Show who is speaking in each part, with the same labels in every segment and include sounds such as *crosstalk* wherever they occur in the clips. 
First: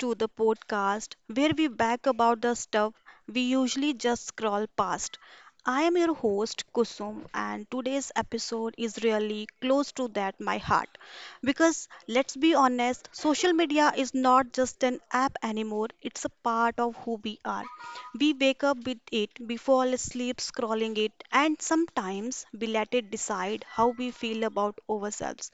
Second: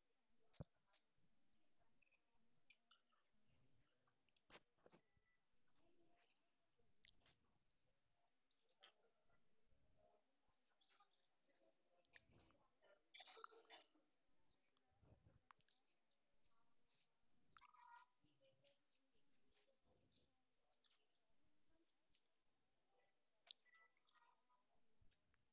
Speaker 1: to the podcast where we back about the stuff we usually just scroll past. I am your host Kusum and today's episode is really close to that my heart because let's be honest, social media is not just an app anymore, it's a part of who we are. We wake up with it, we fall asleep scrolling it and sometimes we let it decide how we feel about ourselves.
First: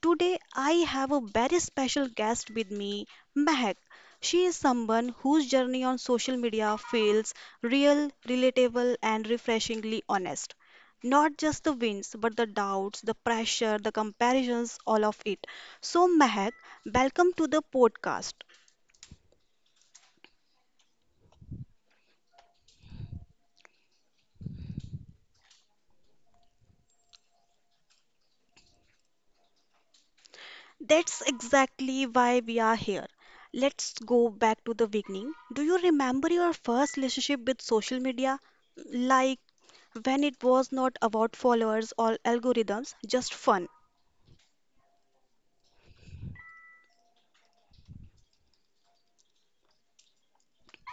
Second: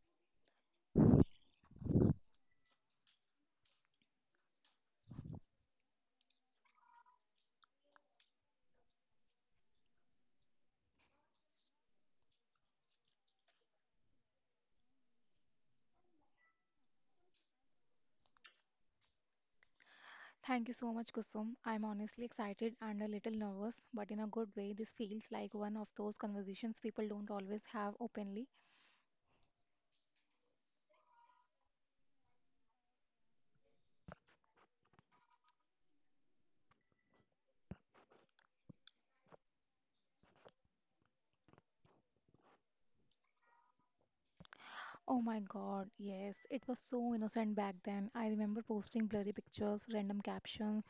Speaker 1: Today, I have a very special guest with me, Mehak. She is someone whose journey on social media feels real, relatable, and refreshingly honest. Not just the wins, but the doubts, the pressure, the comparisons, all of it. So, Mehak, welcome to the podcast.
Speaker 2: Thank you so much, Kusum. I'm honestly excited and a little nervous, but in a good way, this feels like one of those conversations people don't always have openly.
Speaker 1: That's exactly why we are here. Let's go back to the beginning. Do you remember your first relationship with social media? Like when it was not about followers or algorithms, just fun.
Speaker 2: Oh my god, yes, it was so innocent back then. I remember posting blurry pictures, random captions,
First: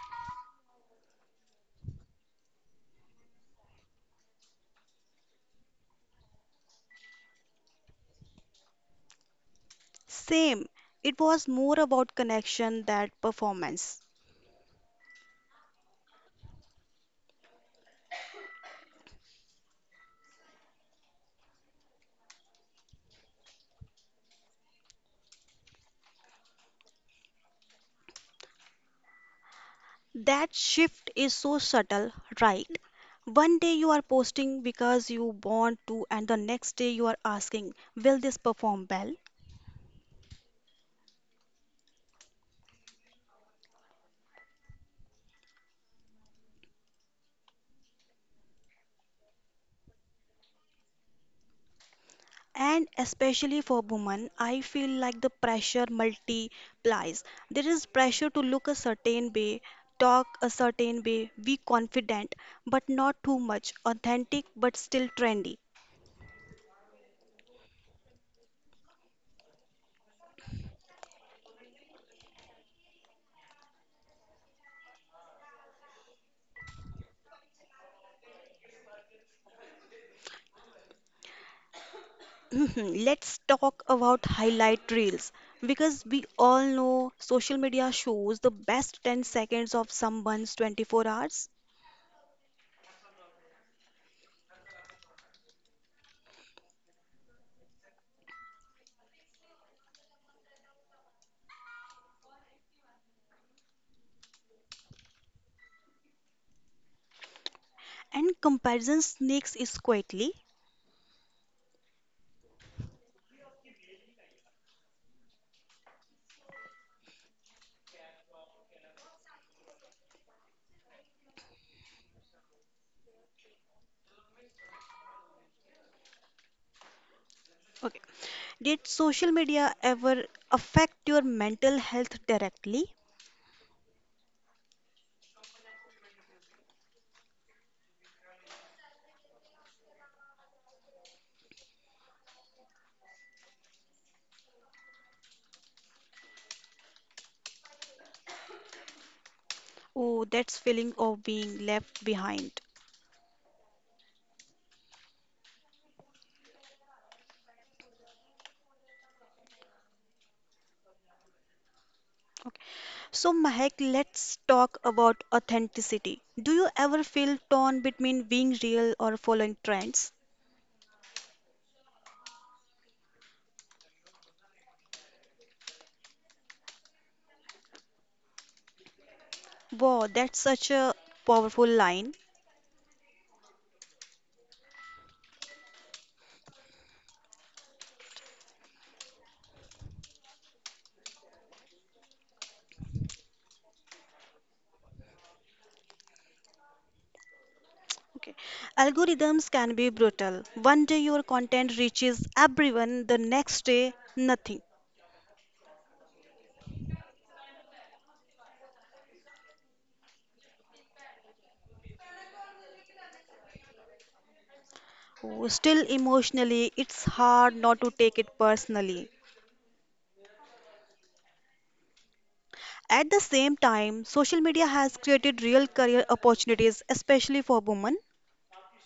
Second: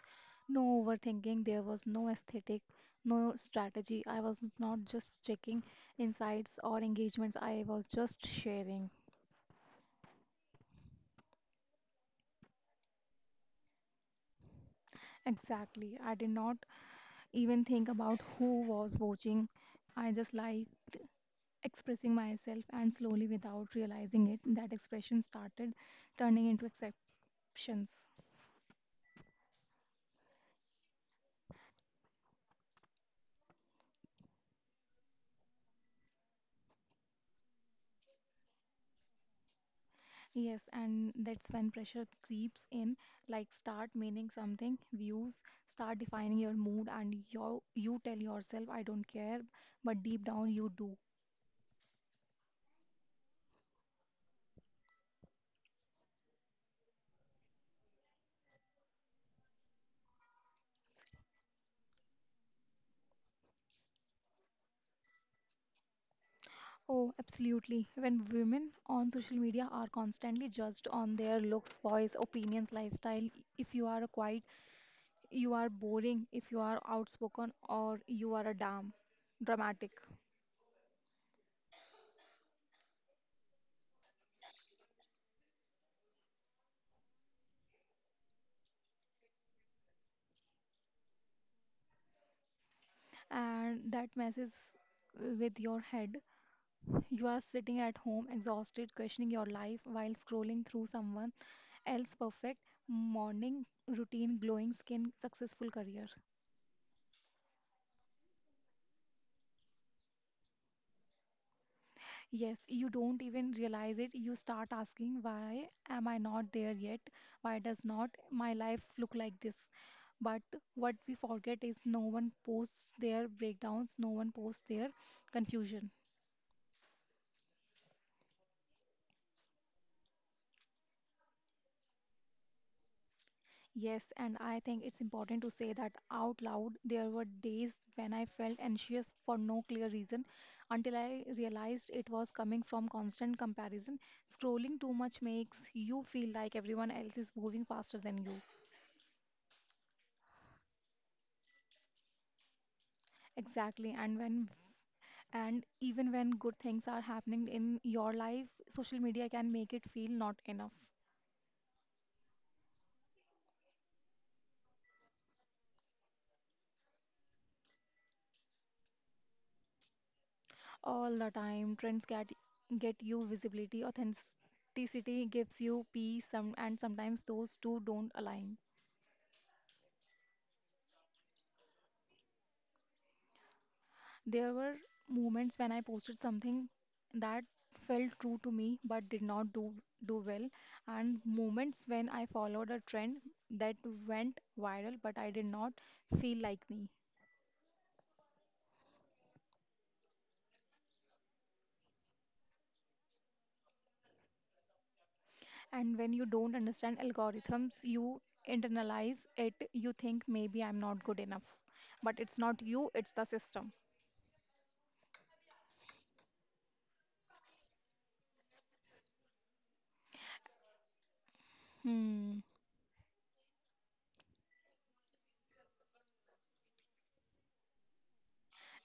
Speaker 2: no overthinking, there was no aesthetic, no strategy. I was not just checking insights or engagements, I was just sharing.
Speaker 1: Same. It was more about connection than performance.
Speaker 2: Exactly, I did not even think about who was watching. I just like expressing myself, and slowly, without realizing it, that expression started turning into exceptions.
Speaker 1: That shift is so subtle, right? One day you are posting because you want to, and the next day you are asking, will this perform well?
Speaker 2: Yes, and that's when pressure creeps in, like start meaning something, views, start defining your mood, and you tell yourself, I don't care, but deep down you do.
Speaker 1: And especially for women, I feel like the pressure multiplies. There is pressure to look a certain way, talk a certain way, be confident, but not too much, authentic but still trendy.
Speaker 2: Oh, absolutely. When women on social media are constantly judged on their looks, voice, opinions, lifestyle, if you are quiet, you are boring, if you are outspoken, or you are a damn dramatic.
Speaker 1: *laughs* *clears throat* Let's talk about highlight reels because we all know social media shows the best 10 seconds of someone's 24 hours
Speaker 2: And that messes with your head. You are sitting at home exhausted, questioning your life while scrolling through someone else's perfect morning routine, glowing skin, successful career.
Speaker 1: and comparison sneaks is quietly.
Speaker 2: Yes, you don't even realize it. You start asking, why am I not there yet? Why does not my life look like this? But what we forget is no one posts their breakdowns, no one posts their confusion.
Speaker 1: Okay. Did social media ever affect your mental health directly?
Speaker 2: Yes, and I think it's important to say that out loud. There were days when I felt anxious for no clear reason until I realized it was coming from constant comparison. Scrolling too much makes you feel like everyone else is moving faster than you.
Speaker 1: Oh, that's feeling of being left behind.
Speaker 2: Exactly. And even when good things are happening in your life, social media can make it feel not enough.
Speaker 1: Okay. So, Mahek, let's talk about authenticity. Do you ever feel torn between being real or following trends?
Speaker 2: All the time. Trends get you visibility, authenticity gives you peace, some, and sometimes those two don't align.
Speaker 1: Wow, that's such a powerful line.
Speaker 2: There were moments when I posted something that felt true to me but did not do well, and moments when I followed a trend that went viral but I did not feel like me.
Speaker 1: Okay. Algorithms can be brutal. One day your content reaches everyone, the next day, nothing.
Speaker 2: And when you don't understand algorithms, you internalize it. You think maybe I'm not good enough, but it's not you, it's the system.
Speaker 1: Oh, still emotionally, it's hard not to take it personally.
Speaker 2: Hmm.
Speaker 1: At the same time, social media has created real career opportunities, especially for women.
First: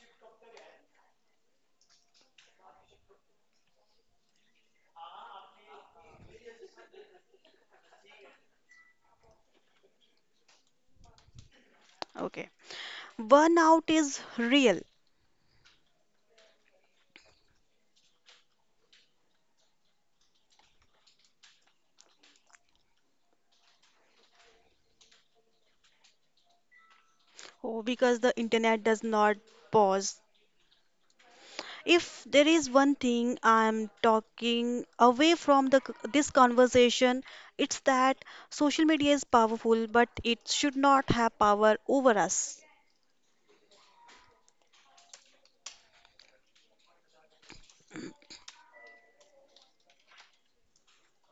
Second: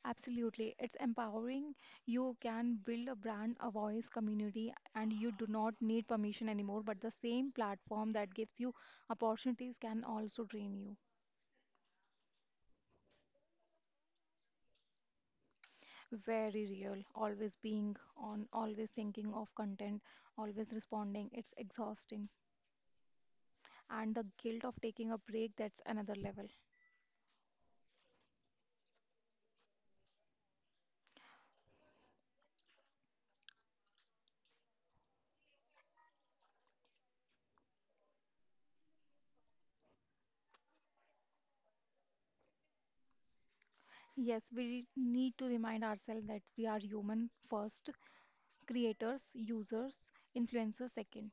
Speaker 2: Absolutely. It's empowering. You can build a brand, a voice, community, and you do not need permission anymore. But the same platform that gives you opportunities can also drain you.
Speaker 1: Okay. Burnout is real.
Speaker 2: Very real. Always being on, always thinking of content, always responding. It's exhausting. And the guilt of taking a break, that's another level.
Speaker 1: Oh, because the internet does not pause. If there is one thing I'm talking away from this conversation, it's that social media is powerful, but it should not have power over us.
Speaker 2: Yes, we need to remind ourselves that we are human first, creators, users, influencers second.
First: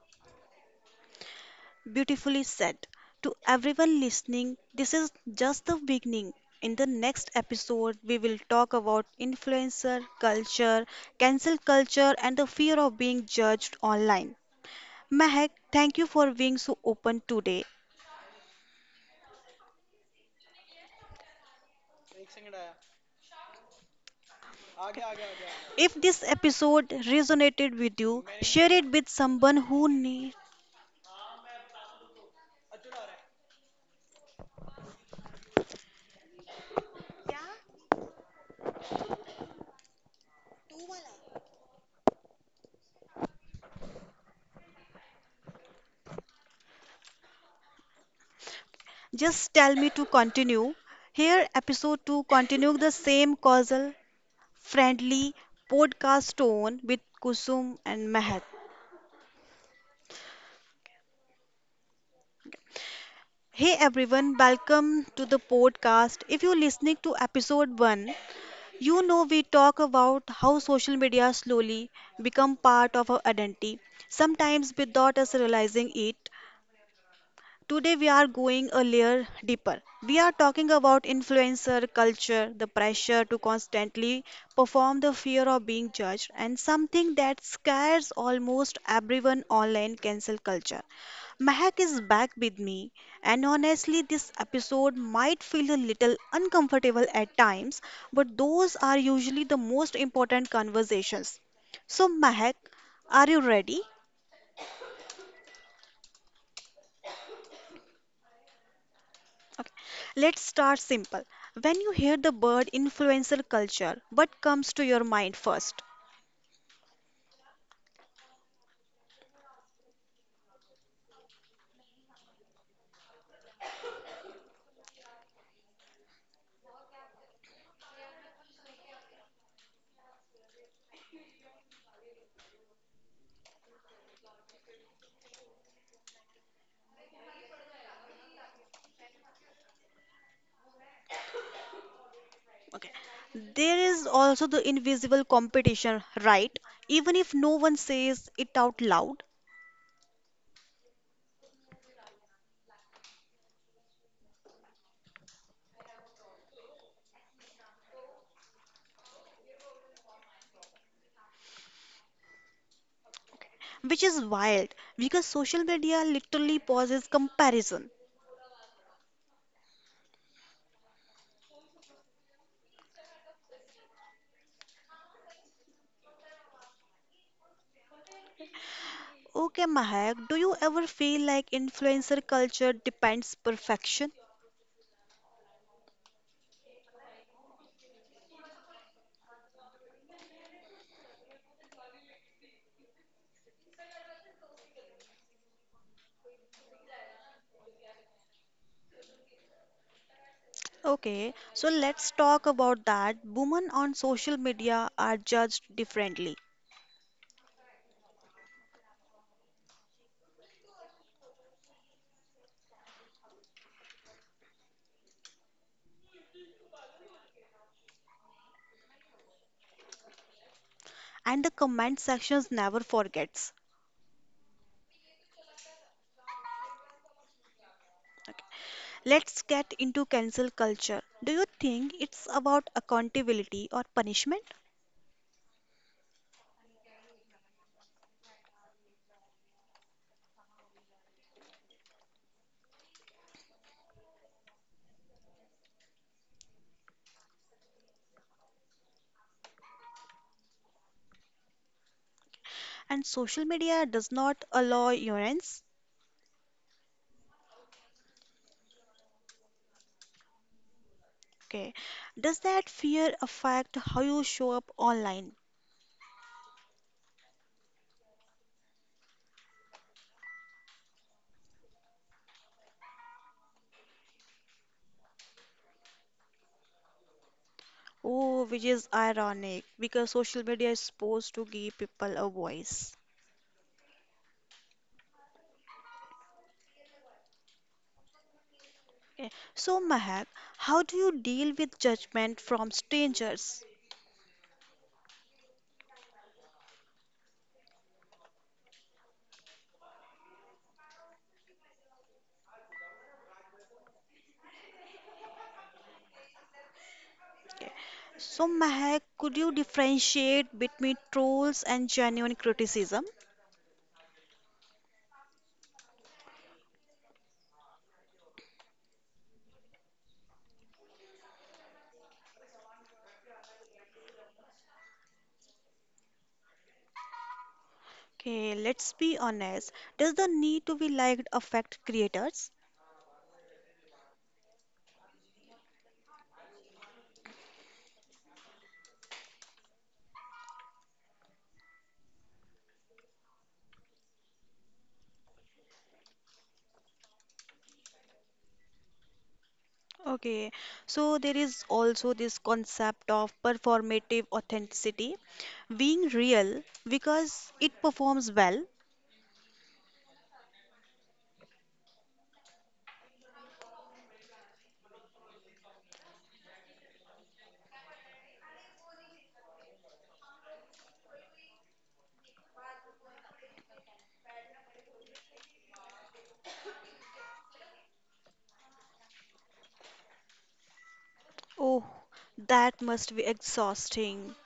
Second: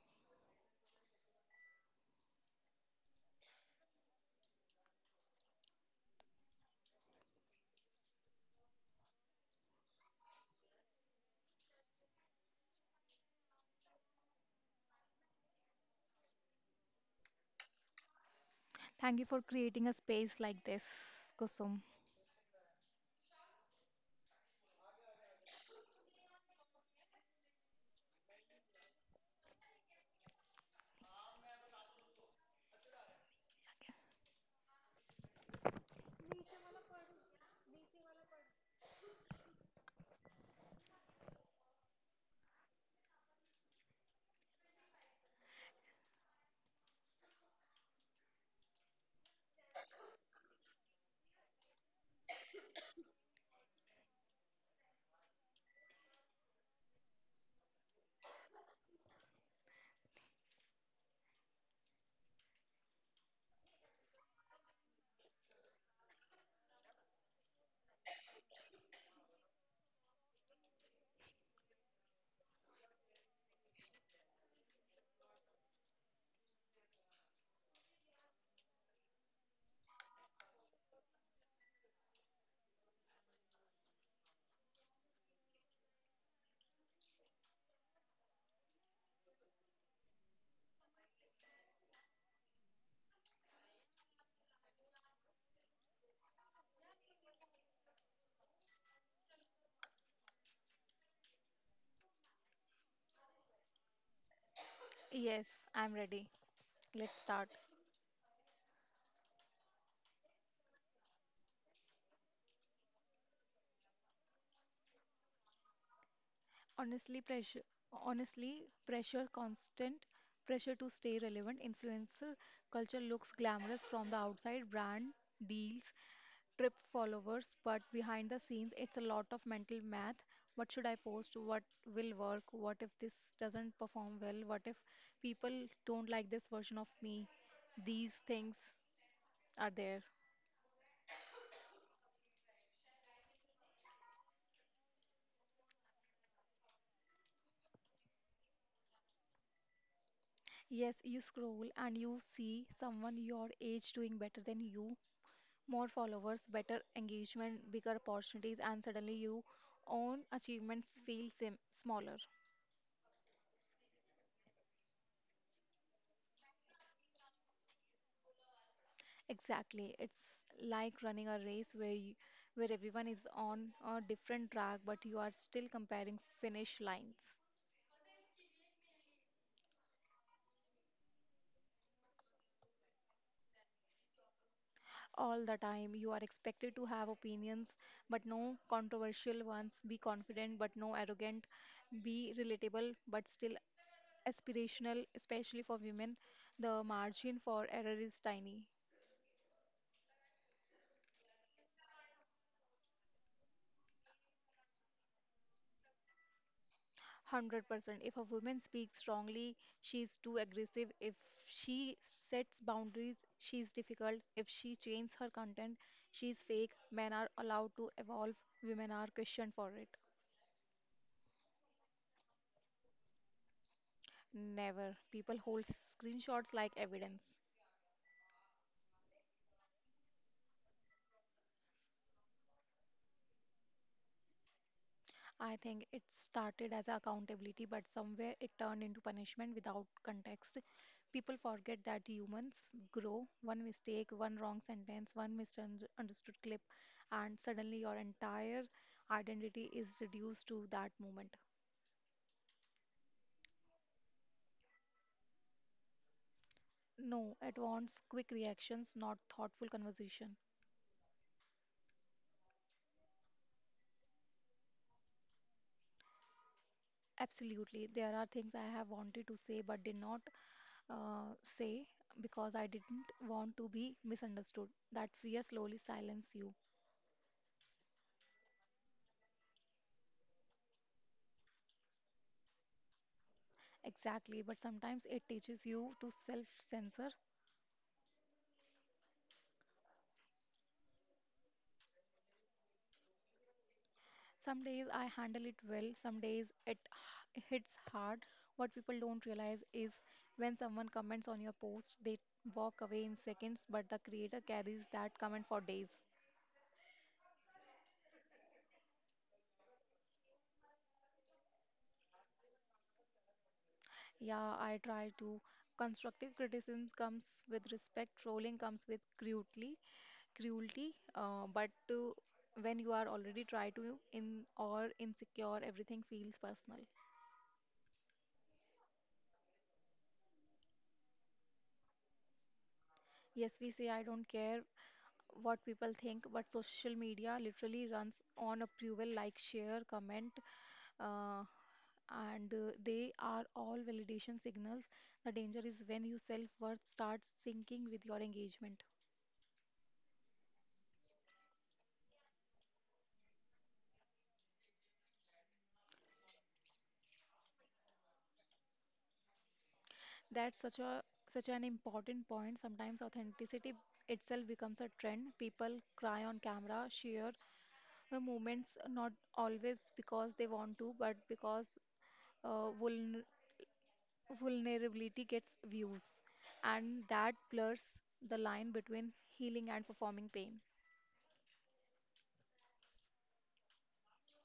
Speaker 1: Beautifully said. To everyone listening, this is just the beginning. In the next episode, we will talk about influencer culture, cancel culture, and the fear of being judged online. Mahek, thank you for being so open today.
Speaker 2: Thank you for creating a space like this, Kusum.
Speaker 1: If this episode resonated with you, share it with someone who needs. Just tell me to continue. Here, episode 2 continue the same causal friendly podcast tone with Kusum and Mehak. Hey everyone, welcome to the podcast. If you're listening to episode 1, you know we talk about how social media slowly become part of our identity, sometimes without us realizing it. Today we are going a layer deeper. We are talking about influencer culture, the pressure to constantly perform, the fear of being judged, and something that scares almost everyone online cancel culture. Mahak is back with me, and honestly, this episode might feel a little uncomfortable at times, but those are usually the most important conversations. So, Mahak, are you ready?
Speaker 2: Yes, I'm ready. Let's start.
Speaker 1: Okay. Let's start simple. When you hear the word influencer culture, what comes to your mind first?
Speaker 2: Honestly, pressure. Honestly, pressure, constant pressure to stay relevant. Influencer culture looks glamorous from the outside, brand deals, trip followers, but behind the scenes, it's a lot of mental math. What should I post? What will work? What if this doesn't perform well? What if people don't like this version of me? These things are there.
Speaker 1: Okay. There is also the invisible competition, right? Even if no one says it out loud,
Speaker 2: Yes, you scroll and you see someone your age doing better than you, more followers, better engagement, bigger opportunities, and suddenly your own achievements feel sim- smaller.
Speaker 1: which is wild because social media literally pauses comparison.
Speaker 2: Exactly. It's like running a race where everyone is on a different track, but you are still comparing finish lines.
Speaker 1: Okay, Mahak, do you ever feel like influencer culture depends perfection?
Speaker 2: All the time, you are expected to have opinions, but no controversial ones. Be confident, but no arrogant. Be relatable, but still aspirational, especially for women, the margin for error is tiny.
Speaker 1: Okay, so let's talk about that. Women on social media are judged differently.
Speaker 2: 100%. If a woman speaks strongly, she is too aggressive. If she sets boundaries, she is difficult. If she changes her content, she is fake. Men are allowed to evolve, women are questioned for it.
Speaker 1: And the comment sections never forgets.
Speaker 2: Never. People hold screenshots like evidence.
Speaker 1: Let's get into cancel culture. Do you think it's about accountability or punishment?
Speaker 2: I think it started as accountability, but somewhere it turned into punishment without context. People forget that humans grow one mistake, one wrong sentence, one misunderstood clip, and suddenly your entire identity is reduced to that moment.
Speaker 1: And social media does not allow ignorance.
Speaker 2: No, it wants quick reactions, not thoughtful conversation.
Speaker 1: Okay. Does that fear affect how you show up online?
Speaker 2: Absolutely. There are things I have wanted to say but did not say because I didn't want to be misunderstood. That fear slowly silences you.
Speaker 1: Oh, which is ironic because social media is supposed to give people a voice.
Speaker 2: Exactly, but sometimes it teaches you to self-censor.
Speaker 1: Okay. So, Mahak, how do you deal with judgment from strangers?
Speaker 2: Some days I handle it well, some days it hits hard. What people don't realize is when someone comments on your post, they walk away in seconds, but the creator carries that comment for days.
Speaker 1: Okay. So, Mahak, could you differentiate between trolls and genuine criticism?
Speaker 2: Yeah, I try to. Constructive criticism comes with respect, trolling comes with cruelty, cruelty, uh, but to, when you are already try to in or insecure, everything feels personal.
Speaker 1: Okay, let's be honest. Does the need to be liked affect creators?
Speaker 2: Yes, we say I don't care, what people think, but social media literally runs on approval, like share, comment, uh, and they are all validation signals. The danger is when your self-worth starts syncing with your engagement.
Speaker 1: Okay, so there is also this concept of performative authenticity being real because it performs well.
Speaker 2: That's such an important point. Sometimes authenticity itself becomes a trend. People cry on camera, share the moments, not always because they want to, but because uh, vulnerability vulnerability gets views, and that blurs the line between healing and performing pain.
Speaker 1: Oh, that must be exhausting.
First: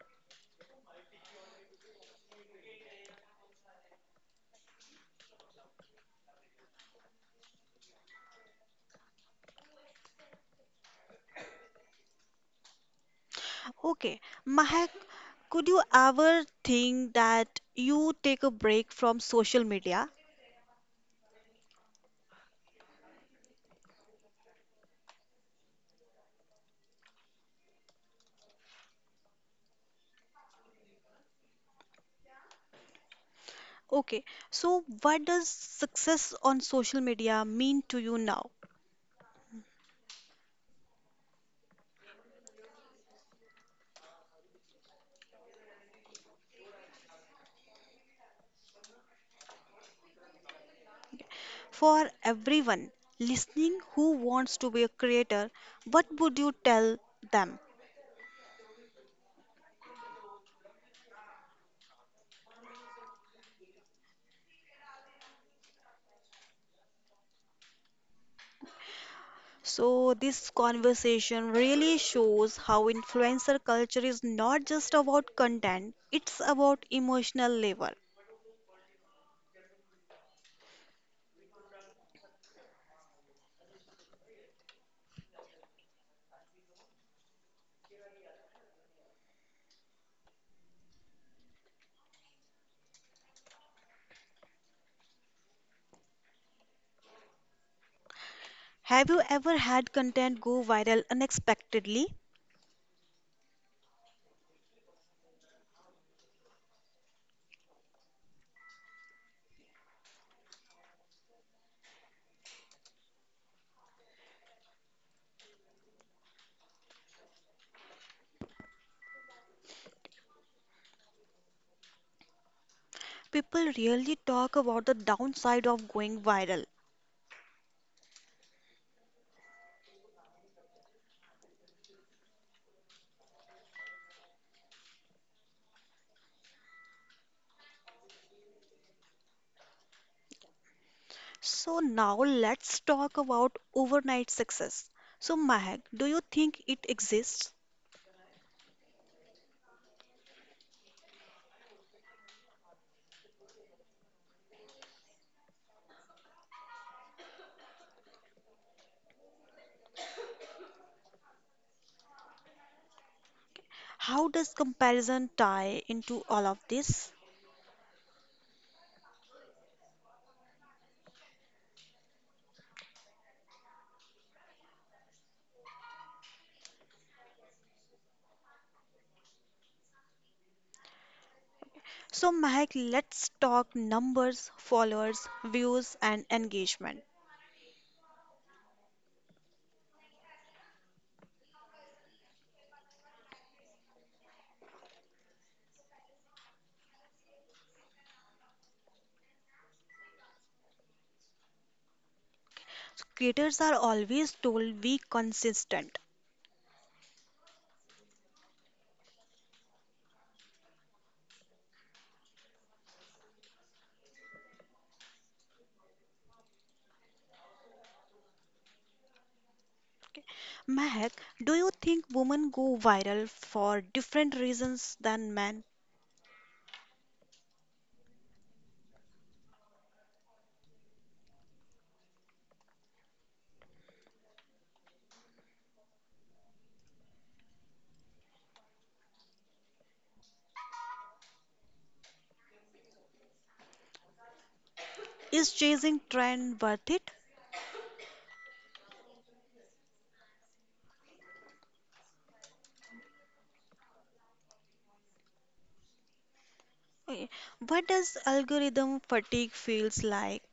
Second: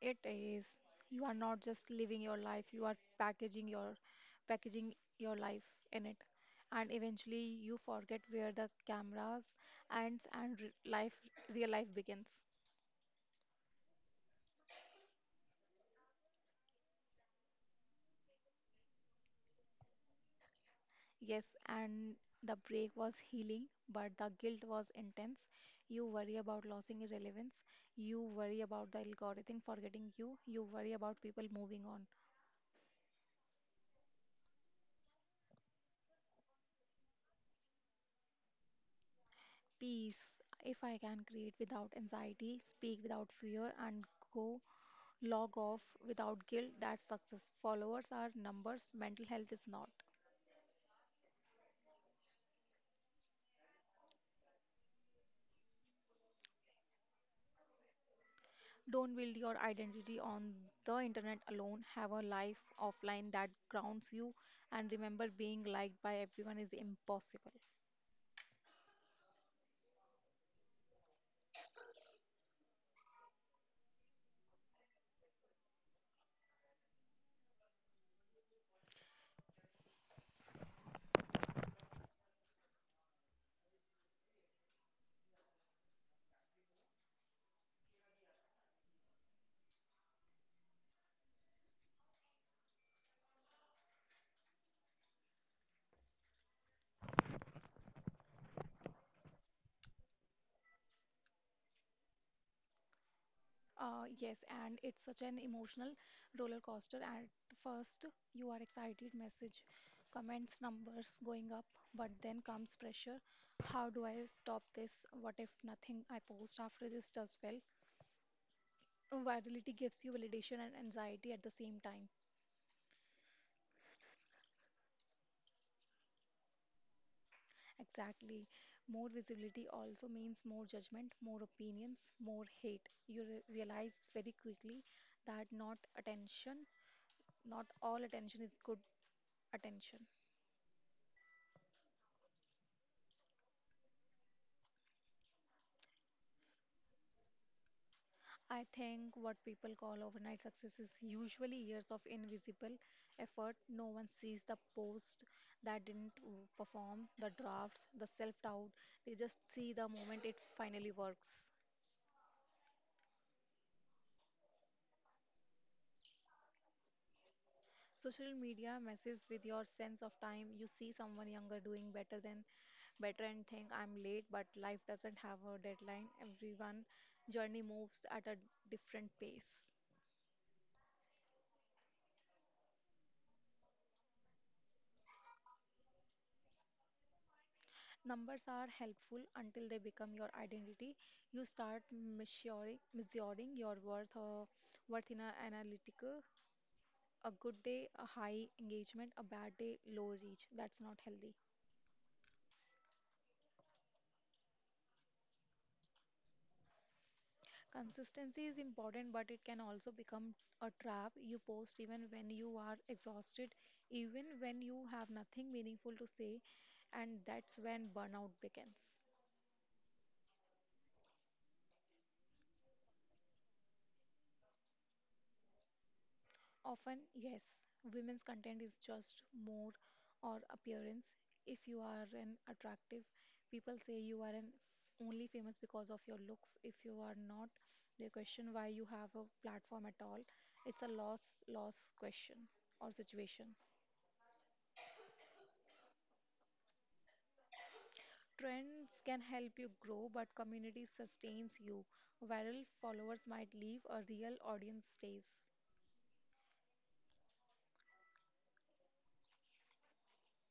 Speaker 2: It is. You are not just living your life, you are packaging your life in it. And eventually you forget where the cameras ends and re- life real life begins.
Speaker 1: Okay, Mahak, could you ever think that you take a break from social media?
Speaker 2: Yes, and the break was healing, but the guilt was intense. You worry about losing relevance. You worry about the algorithm forgetting you. You worry about people moving on.
Speaker 1: Okay, so what does success on social media mean to you now?
Speaker 2: Peace. If I can create without anxiety, speak without fear, and go log off without guilt, that's success. Followers are numbers, mental health is not.
Speaker 1: For everyone listening who wants to be a creator, what would you tell them?
Speaker 2: Don't build your identity on the internet alone. Have a life offline that grounds you. And remember, being liked by everyone is impossible.
Speaker 1: So, this conversation really shows how influencer culture is not just about content, it's about emotional labor. Have you ever had content go viral unexpectedly?
Speaker 2: Yes, and it's such an emotional roller coaster. At first, you are excited, message, comments, numbers going up, but then comes pressure. How do I stop this? What if nothing I post after this does well? Virality gives you validation and anxiety at the same time.
Speaker 1: People really talk about the downside of going viral.
Speaker 2: Exactly. More visibility also means more judgment, more opinions, more hate. You realize very quickly that not all attention is good attention.
Speaker 1: So now let's talk about overnight success. So Mahak, do you think it exists?
Speaker 2: I think what people call overnight success is usually years of invisible effort. No one sees the post that didn't perform, the drafts, the self doubt. They just see the moment it finally works.
Speaker 1: How does comparison tie into all of this?
Speaker 2: Social media messes with your sense of time. You see someone younger doing better than better and think I'm late, but life doesn't have a deadline. Everyone journey moves at a different pace.
Speaker 1: So Mahak, let's talk numbers, followers, views and engagement.
Speaker 2: Numbers are helpful until they become your identity. You start measuring your worth, worth in an analytical. A good day, a high engagement, a bad day, low reach. That's not healthy.
Speaker 1: So creators are always told be consistent.
Speaker 2: Consistency is important, but it can also become a trap. You post even when you are exhausted, even when you have nothing meaningful to say, and that's when burnout begins.
Speaker 1: Okay. Mahak, do you think women go viral for different reasons than men?
Speaker 2: Often, yes, women's content is just more or appearance. If you are an attractive, people say you are an only famous because of your looks. If you are not, they question why you have a platform at all. It's a loss question or situation.
Speaker 1: Is chasing trend worth it?
Speaker 2: Trends can help you grow, but community sustains you. Viral followers might leave, a real audience stays.
Speaker 1: Okay, what does algorithm fatigue feels like?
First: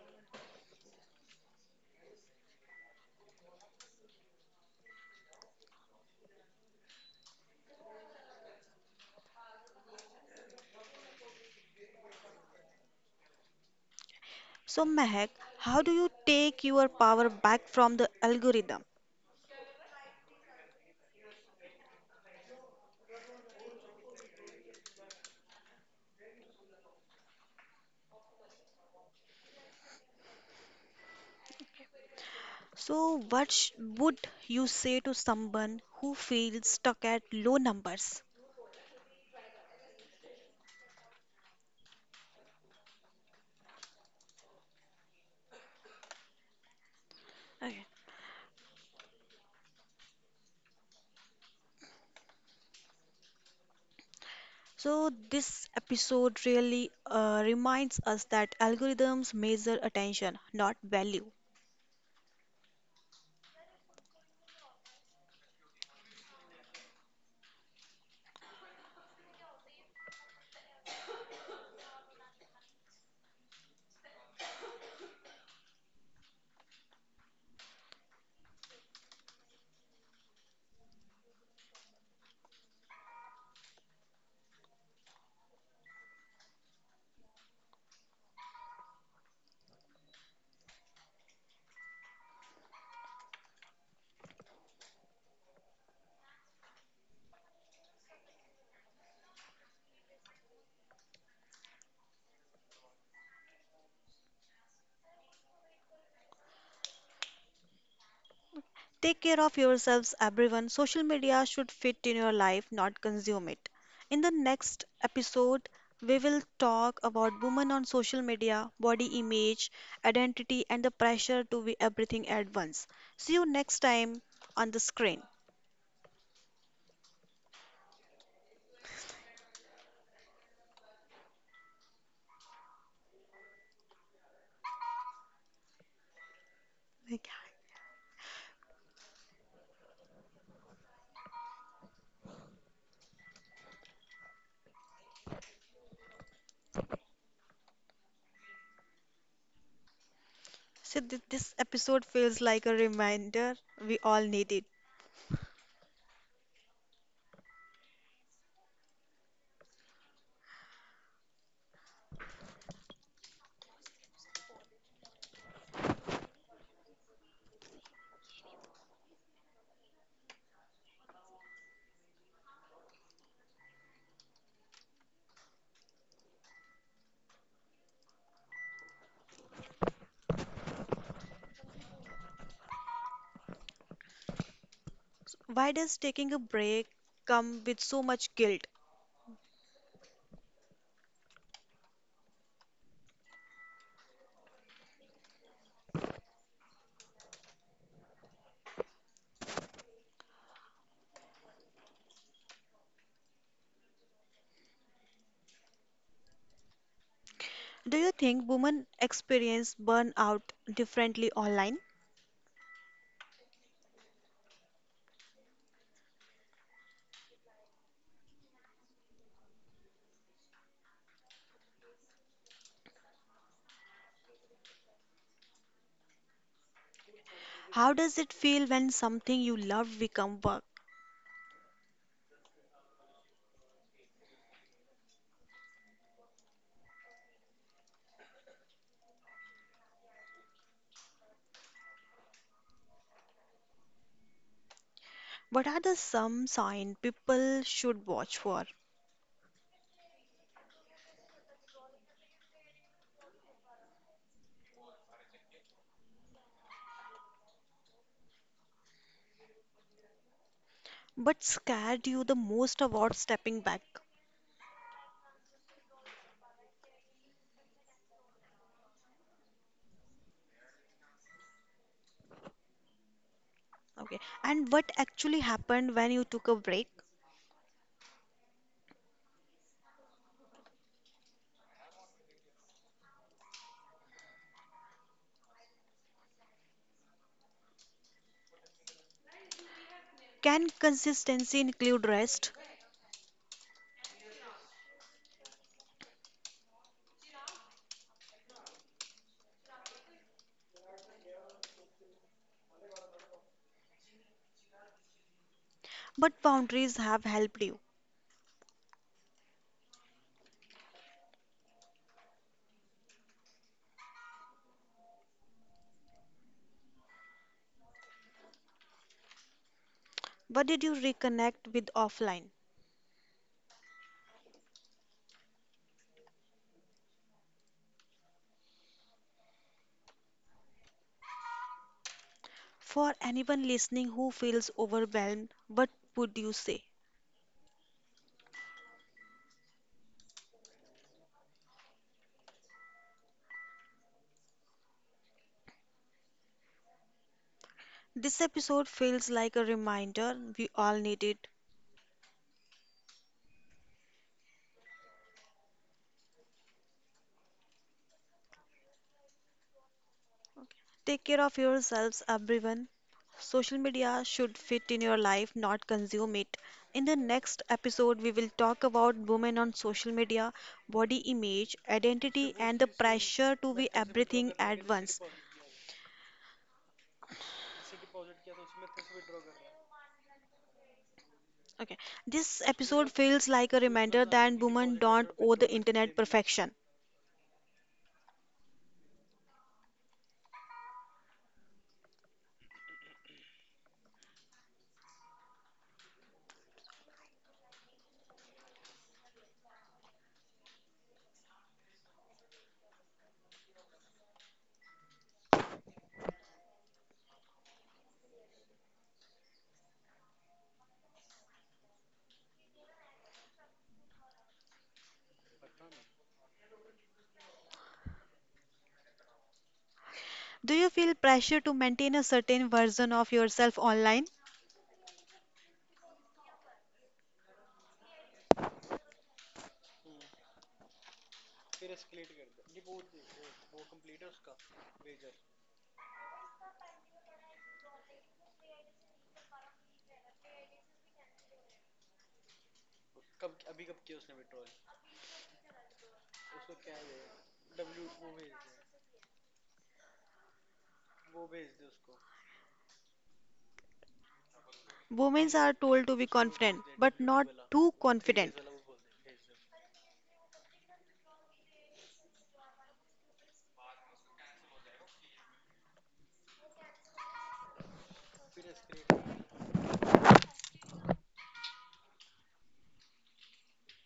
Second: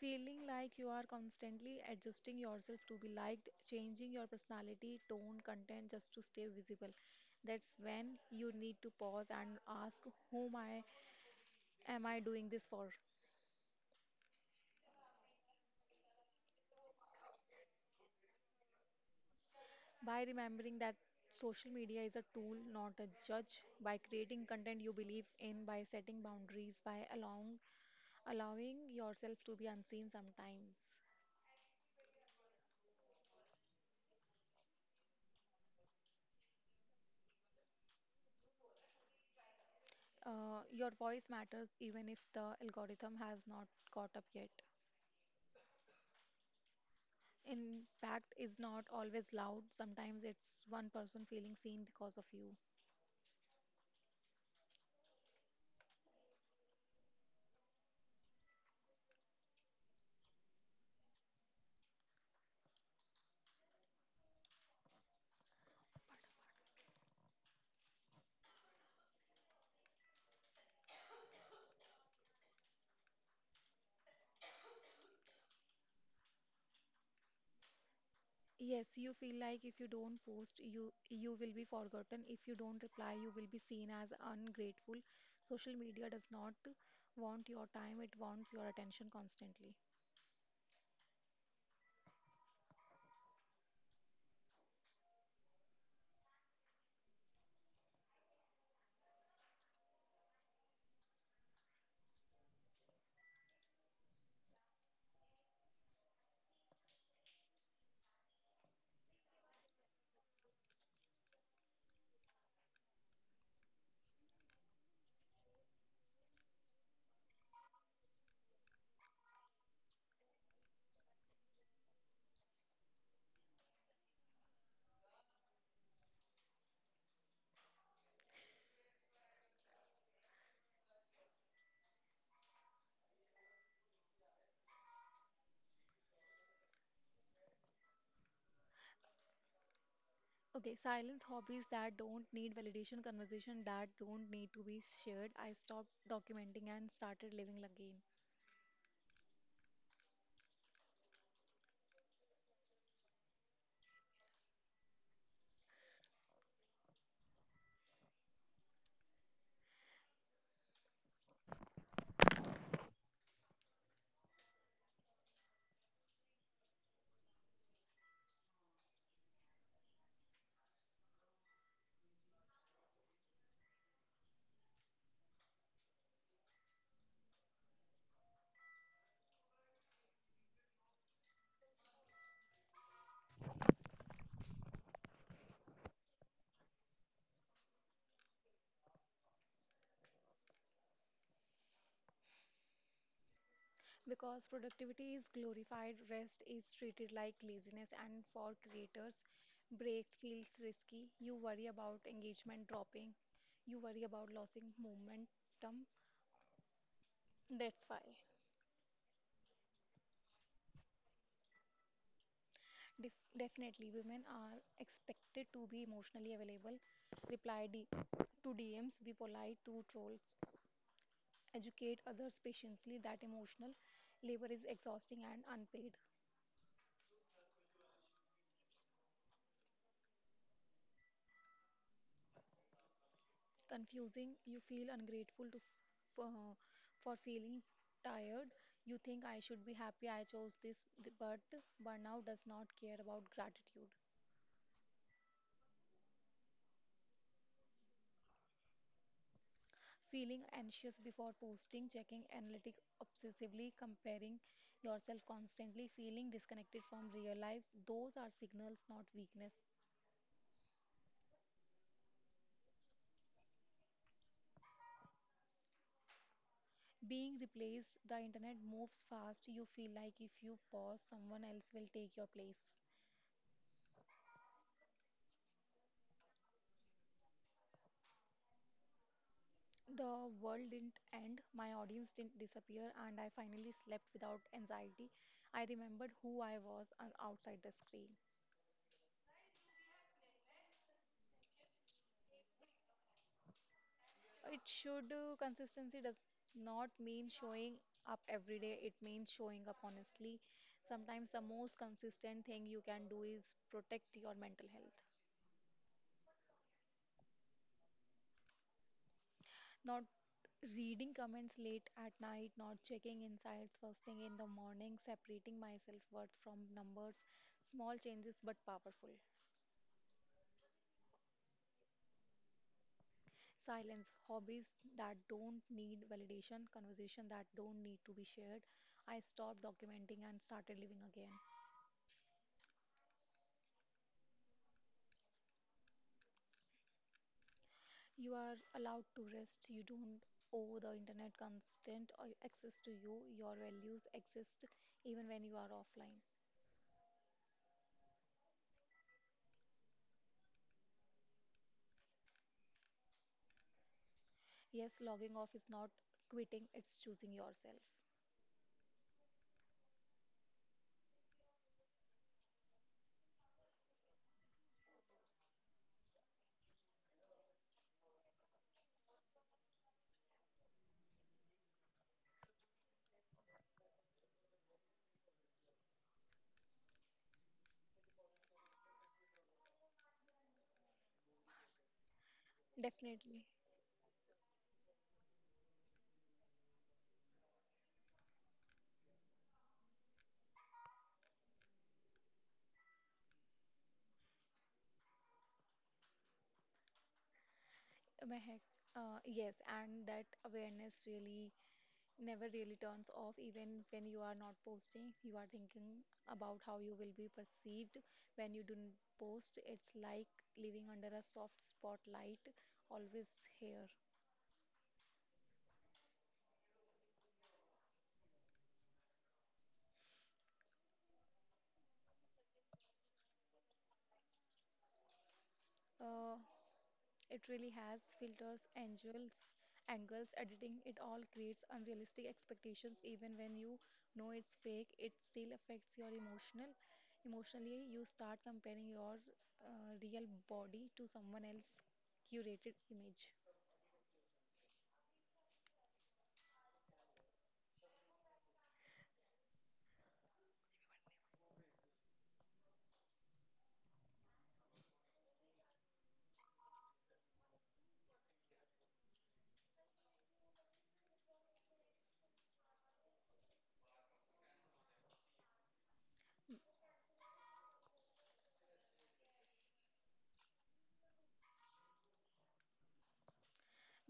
Speaker 2: Feeling like you are constantly adjusting yourself to be liked, changing your personality, tone, content just to stay visible. That's when you need to pause and ask whom I am I doing this for?
Speaker 1: So, Mehak, how do you take your power back from the algorithm?
Speaker 2: By remembering that social media is a tool, not a judge, by creating content you believe in, by setting boundaries, by allowing yourself to be unseen sometimes.
Speaker 1: So, would you say to someone who feels stuck at low numbers?
Speaker 2: Your voice matters even if the algorithm has not caught up yet.
Speaker 1: Okay.
Speaker 2: Impact is not always loud, sometimes it's one person feeling seen because of you.
Speaker 1: So, this episode really reminds us that algorithms measure attention, not value.
Speaker 2: Yes, you feel like if you don't post, you will be forgotten. If you don't reply, you will be seen as ungrateful. Social media does not want your time, it wants your attention constantly.
Speaker 1: Take care of yourselves, everyone. Social media should fit in your life, not consume it. In the next episode, we will talk about women on social media, body image, identity, and the pressure to be everything at once. See you next time on the screen. Like,
Speaker 2: Okay, silence hobbies that don't need validation, conversation that don't need to be shared. I stopped documenting and started living again.
Speaker 1: so, this episode feels like a reminder we all need it. Why does taking a break come with so much guilt?
Speaker 2: Because productivity is glorified, rest is treated like laziness, and for creators, breaks feels risky. You worry about engagement dropping, you worry about losing momentum. That's why.
Speaker 1: Do you think women experience burnout differently online?
Speaker 2: Definitely, women are expected to be emotionally available, reply to DMs, be polite to trolls, educate others patiently that emotional labor is exhausting and unpaid.
Speaker 1: How does it feel when something you love become work?
Speaker 2: Confusing. You feel ungrateful to for feeling tired. You think I should be happy I chose this, but burnout does not care about gratitude.
Speaker 1: What are the some sign people should watch for?
Speaker 2: Feeling anxious before posting, checking analytics obsessively, comparing yourself constantly, feeling disconnected from real life, those are signals, not weakness.
Speaker 1: What scared you the most about stepping back?
Speaker 2: Being replaced. The internet moves fast. You feel like if you pause, someone else will take your place.
Speaker 1: Okay. And what actually happened when you took a break?
Speaker 2: The world didn't end, my audience didn't disappear, and I finally slept without anxiety. I remembered who I was and outside the screen.
Speaker 1: Can consistency include rest?
Speaker 2: It should Consistency does not mean showing up every day, it means showing up honestly. Sometimes the most consistent thing you can do is protect your mental health.
Speaker 1: What boundaries have helped you?
Speaker 2: Not reading comments late at night, not checking insights first thing in the morning, separating myself worth from numbers, small changes but powerful.
Speaker 1: What did you reconnect with offline?
Speaker 2: Silence, hobbies that don't need validation, conversation that don't need to be shared. I stopped documenting and started living again.
Speaker 1: For anyone listening who feels overwhelmed, what would you say?
Speaker 2: You are allowed to rest. You don't owe the internet constant access to you. Your values exist even when you are offline.
Speaker 1: This episode feels like a reminder we all need it.
Speaker 2: Yes, logging off is not quitting, it's choosing yourself.
Speaker 1: Take care of yourselves, everyone. Social media should fit in your life, not consume it. In the next episode, we will talk about women on social media, body image, identity, and the pressure to be everything at once. Okay, this episode
Speaker 2: Definitely,
Speaker 1: feels like a reminder that women don't owe the internet perfection.
Speaker 2: Mehak. Yes, and that awareness really never really turns off, even when you are not posting. You are thinking about how you will be perceived when you don't post. It's like living under a soft spotlight, always here.
Speaker 1: Do you feel pressure to maintain a certain version of yourself online?
Speaker 2: Uh, It really has filters, angles, editing. It all creates unrealistic expectations. Even when you know it's fake, it still affects your emotional. Emotionally, you start comparing your real body to someone else's curated image,
Speaker 1: Women are told to be confident, but not too confident.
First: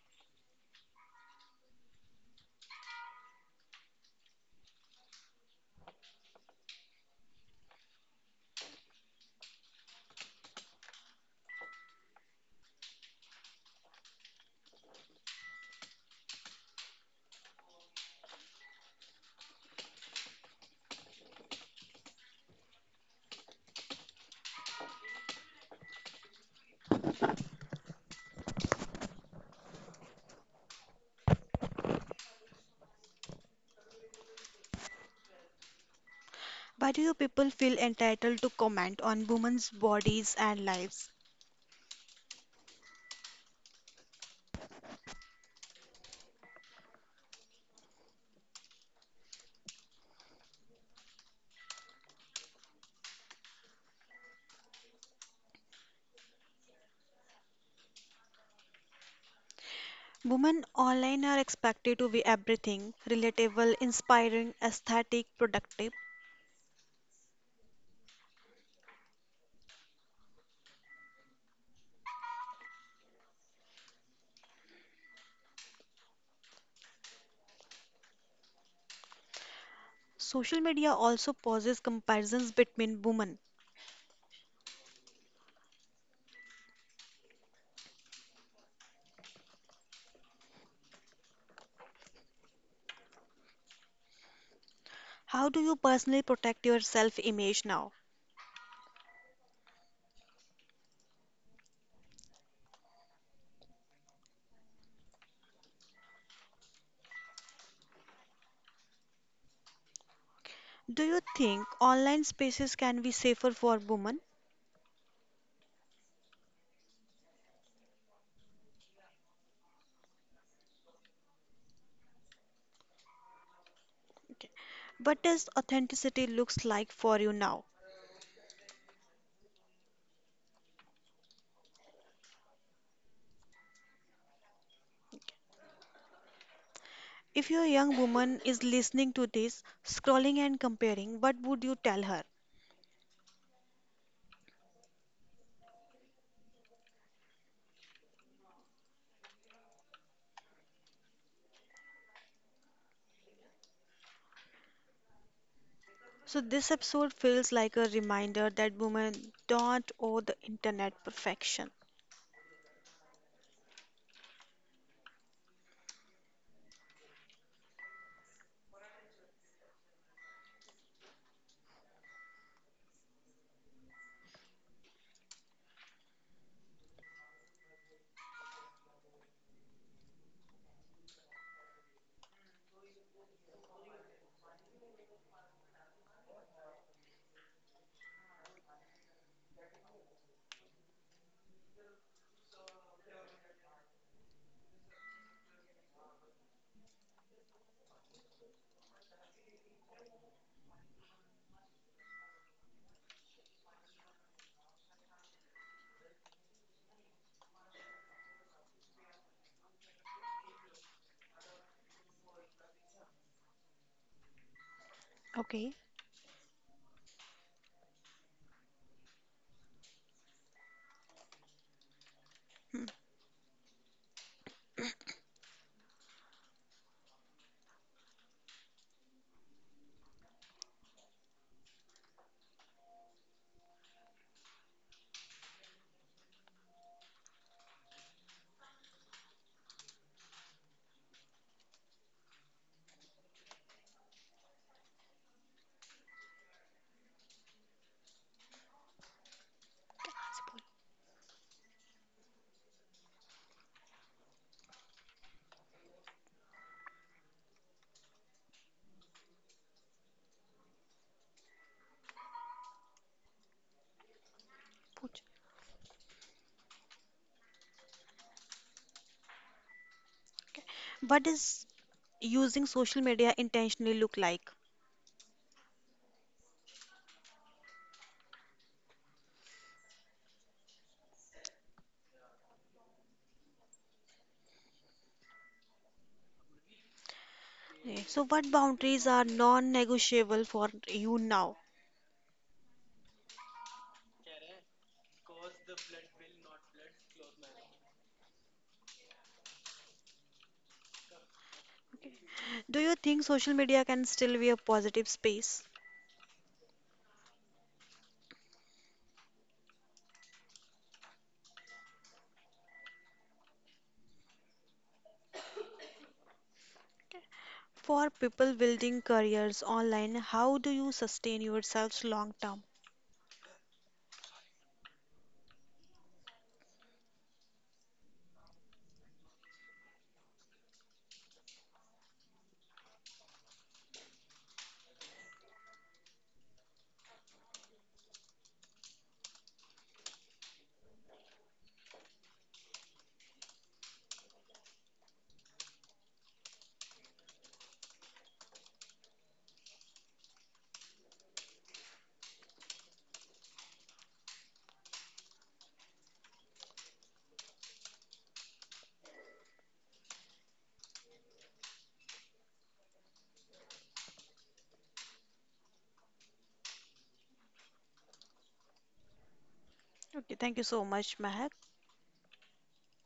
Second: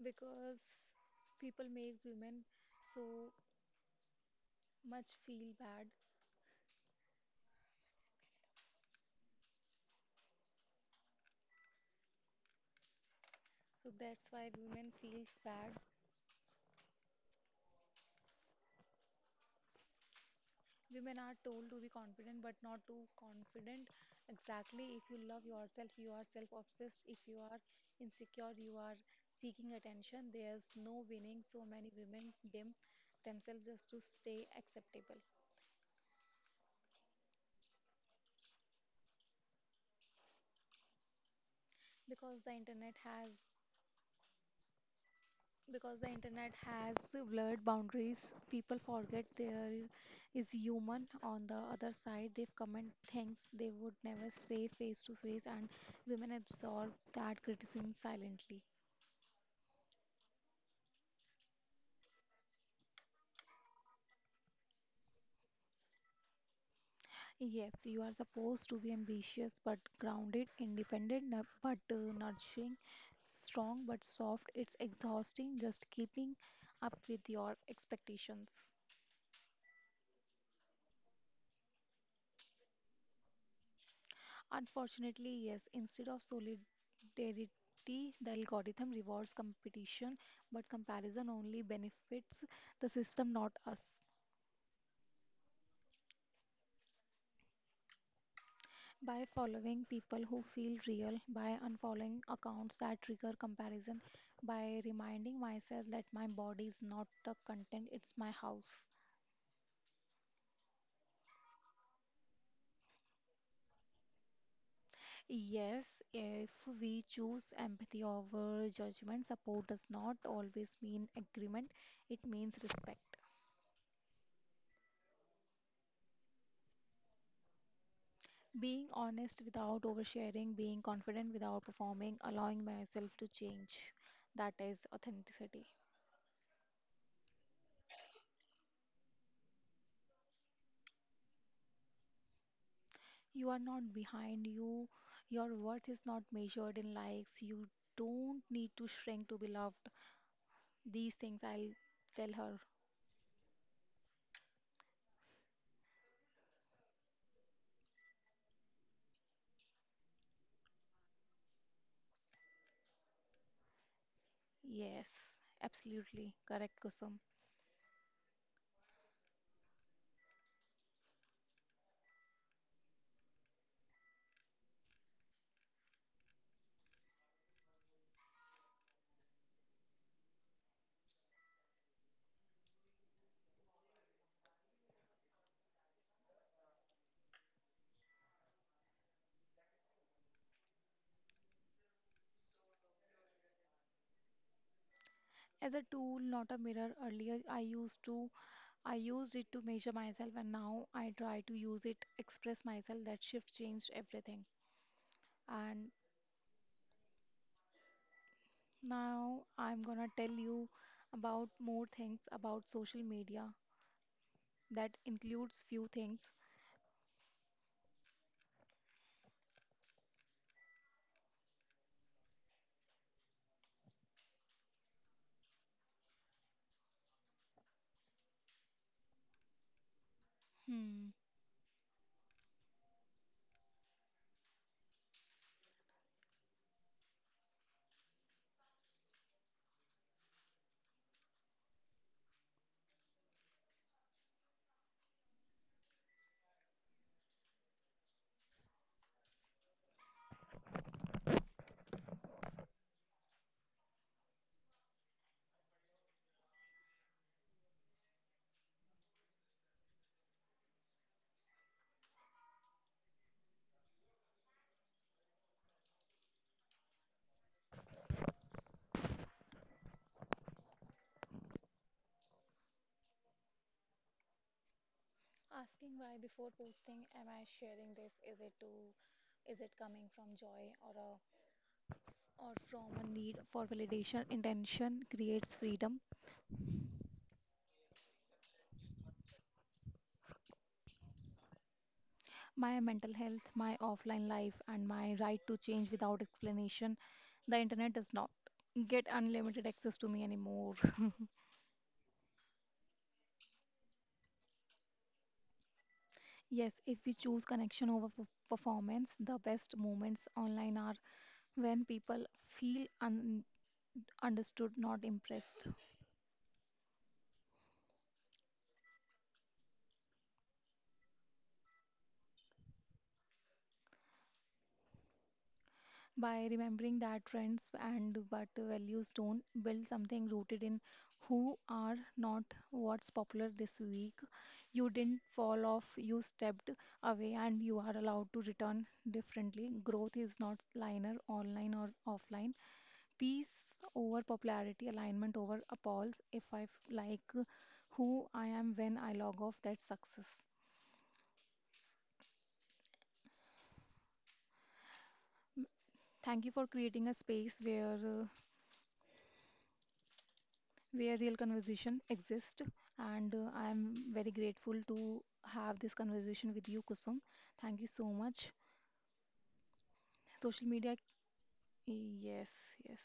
Speaker 2: because people make women so much feel bad. So that's why women feels bad. Women are told to be confident but not too confident. Exactly. If you love yourself, you are self obsessed. If you are insecure, you are seeking attention. There's no winning. So many women dim themselves just to stay acceptable.
Speaker 1: Why do you people feel entitled to comment on women's bodies and lives?
Speaker 2: Because the internet has because the internet has blurred boundaries, people forget there is human on the other side. They comment things they would never say face to face, and women absorb that criticism silently.
Speaker 1: Women online are expected to be everything relatable, inspiring, aesthetic, productive.
Speaker 2: Yes, you are supposed to be ambitious but grounded, independent but nurturing, strong but soft. It's exhausting just keeping up with your expectations.
Speaker 1: Social media also poses comparisons between women.
Speaker 2: Unfortunately, yes, instead of solidarity, the algorithm rewards competition, but comparison only benefits the system, not us.
Speaker 1: How do you personally protect your self image now?
Speaker 2: By following people who feel real, by unfollowing accounts that trigger comparison, by reminding myself that my body is not the content, it's my house.
Speaker 1: Do you think online spaces can be safer for women?
Speaker 2: Yes, if we choose empathy over judgment, support does not always mean agreement, it means respect.
Speaker 1: What does authenticity looks like for you now?
Speaker 2: Being honest without oversharing, being confident without performing, allowing myself to change. That is authenticity.
Speaker 1: If your young woman is listening to this, scrolling and comparing, what would you tell her?
Speaker 2: You are not behind you. Your worth is not measured in likes. You don't need to shrink to be loved. These things I'll tell her.
Speaker 1: So, this episode feels like a reminder that women don't owe the internet perfection.
Speaker 2: Yes, absolutely correct, Kusum. As a tool, not a mirror. Earlier, I used to, I used it to measure myself, and now I try to use it, express myself. That shift changed everything. And now I'm gonna tell you about more things about social media that includes
Speaker 1: Okay.
Speaker 2: few things.
Speaker 1: Hmm.
Speaker 2: Hmm.
Speaker 1: Suppose- पूछ। What does using social media intentionally look like?
Speaker 2: Asking why before posting, am I sharing this? Is it coming from joy or from a need for validation? Intention creates freedom.
Speaker 1: Yes. So, what boundaries are non negotiable for you now?
Speaker 2: My mental health, my offline life, and my right to change without explanation. The internet does not get unlimited access to me anymore. *laughs*
Speaker 1: Do you think social media can still be a positive space?
Speaker 2: Yes, if we choose connection over performance, the best moments online are when people feel un understood, not impressed.
Speaker 1: For people building careers online, how do you sustain yourselves long term?
Speaker 2: By remembering that trends and what values don't build something rooted in who are not what's popular this week. You didn't fall off, you stepped away and you are allowed to return differently. Growth is not linear online or offline. Peace over popularity, alignment over appalls. If i f- like who I am when I log off, that's success. Thank you for creating a space where real conversation exists. And I'm very grateful to have this conversation with you, Kusum. Thank you so much.
Speaker 1: Okay, thank you
Speaker 2: Social
Speaker 1: so
Speaker 2: media,
Speaker 1: much, Mahak.
Speaker 2: yes, yes.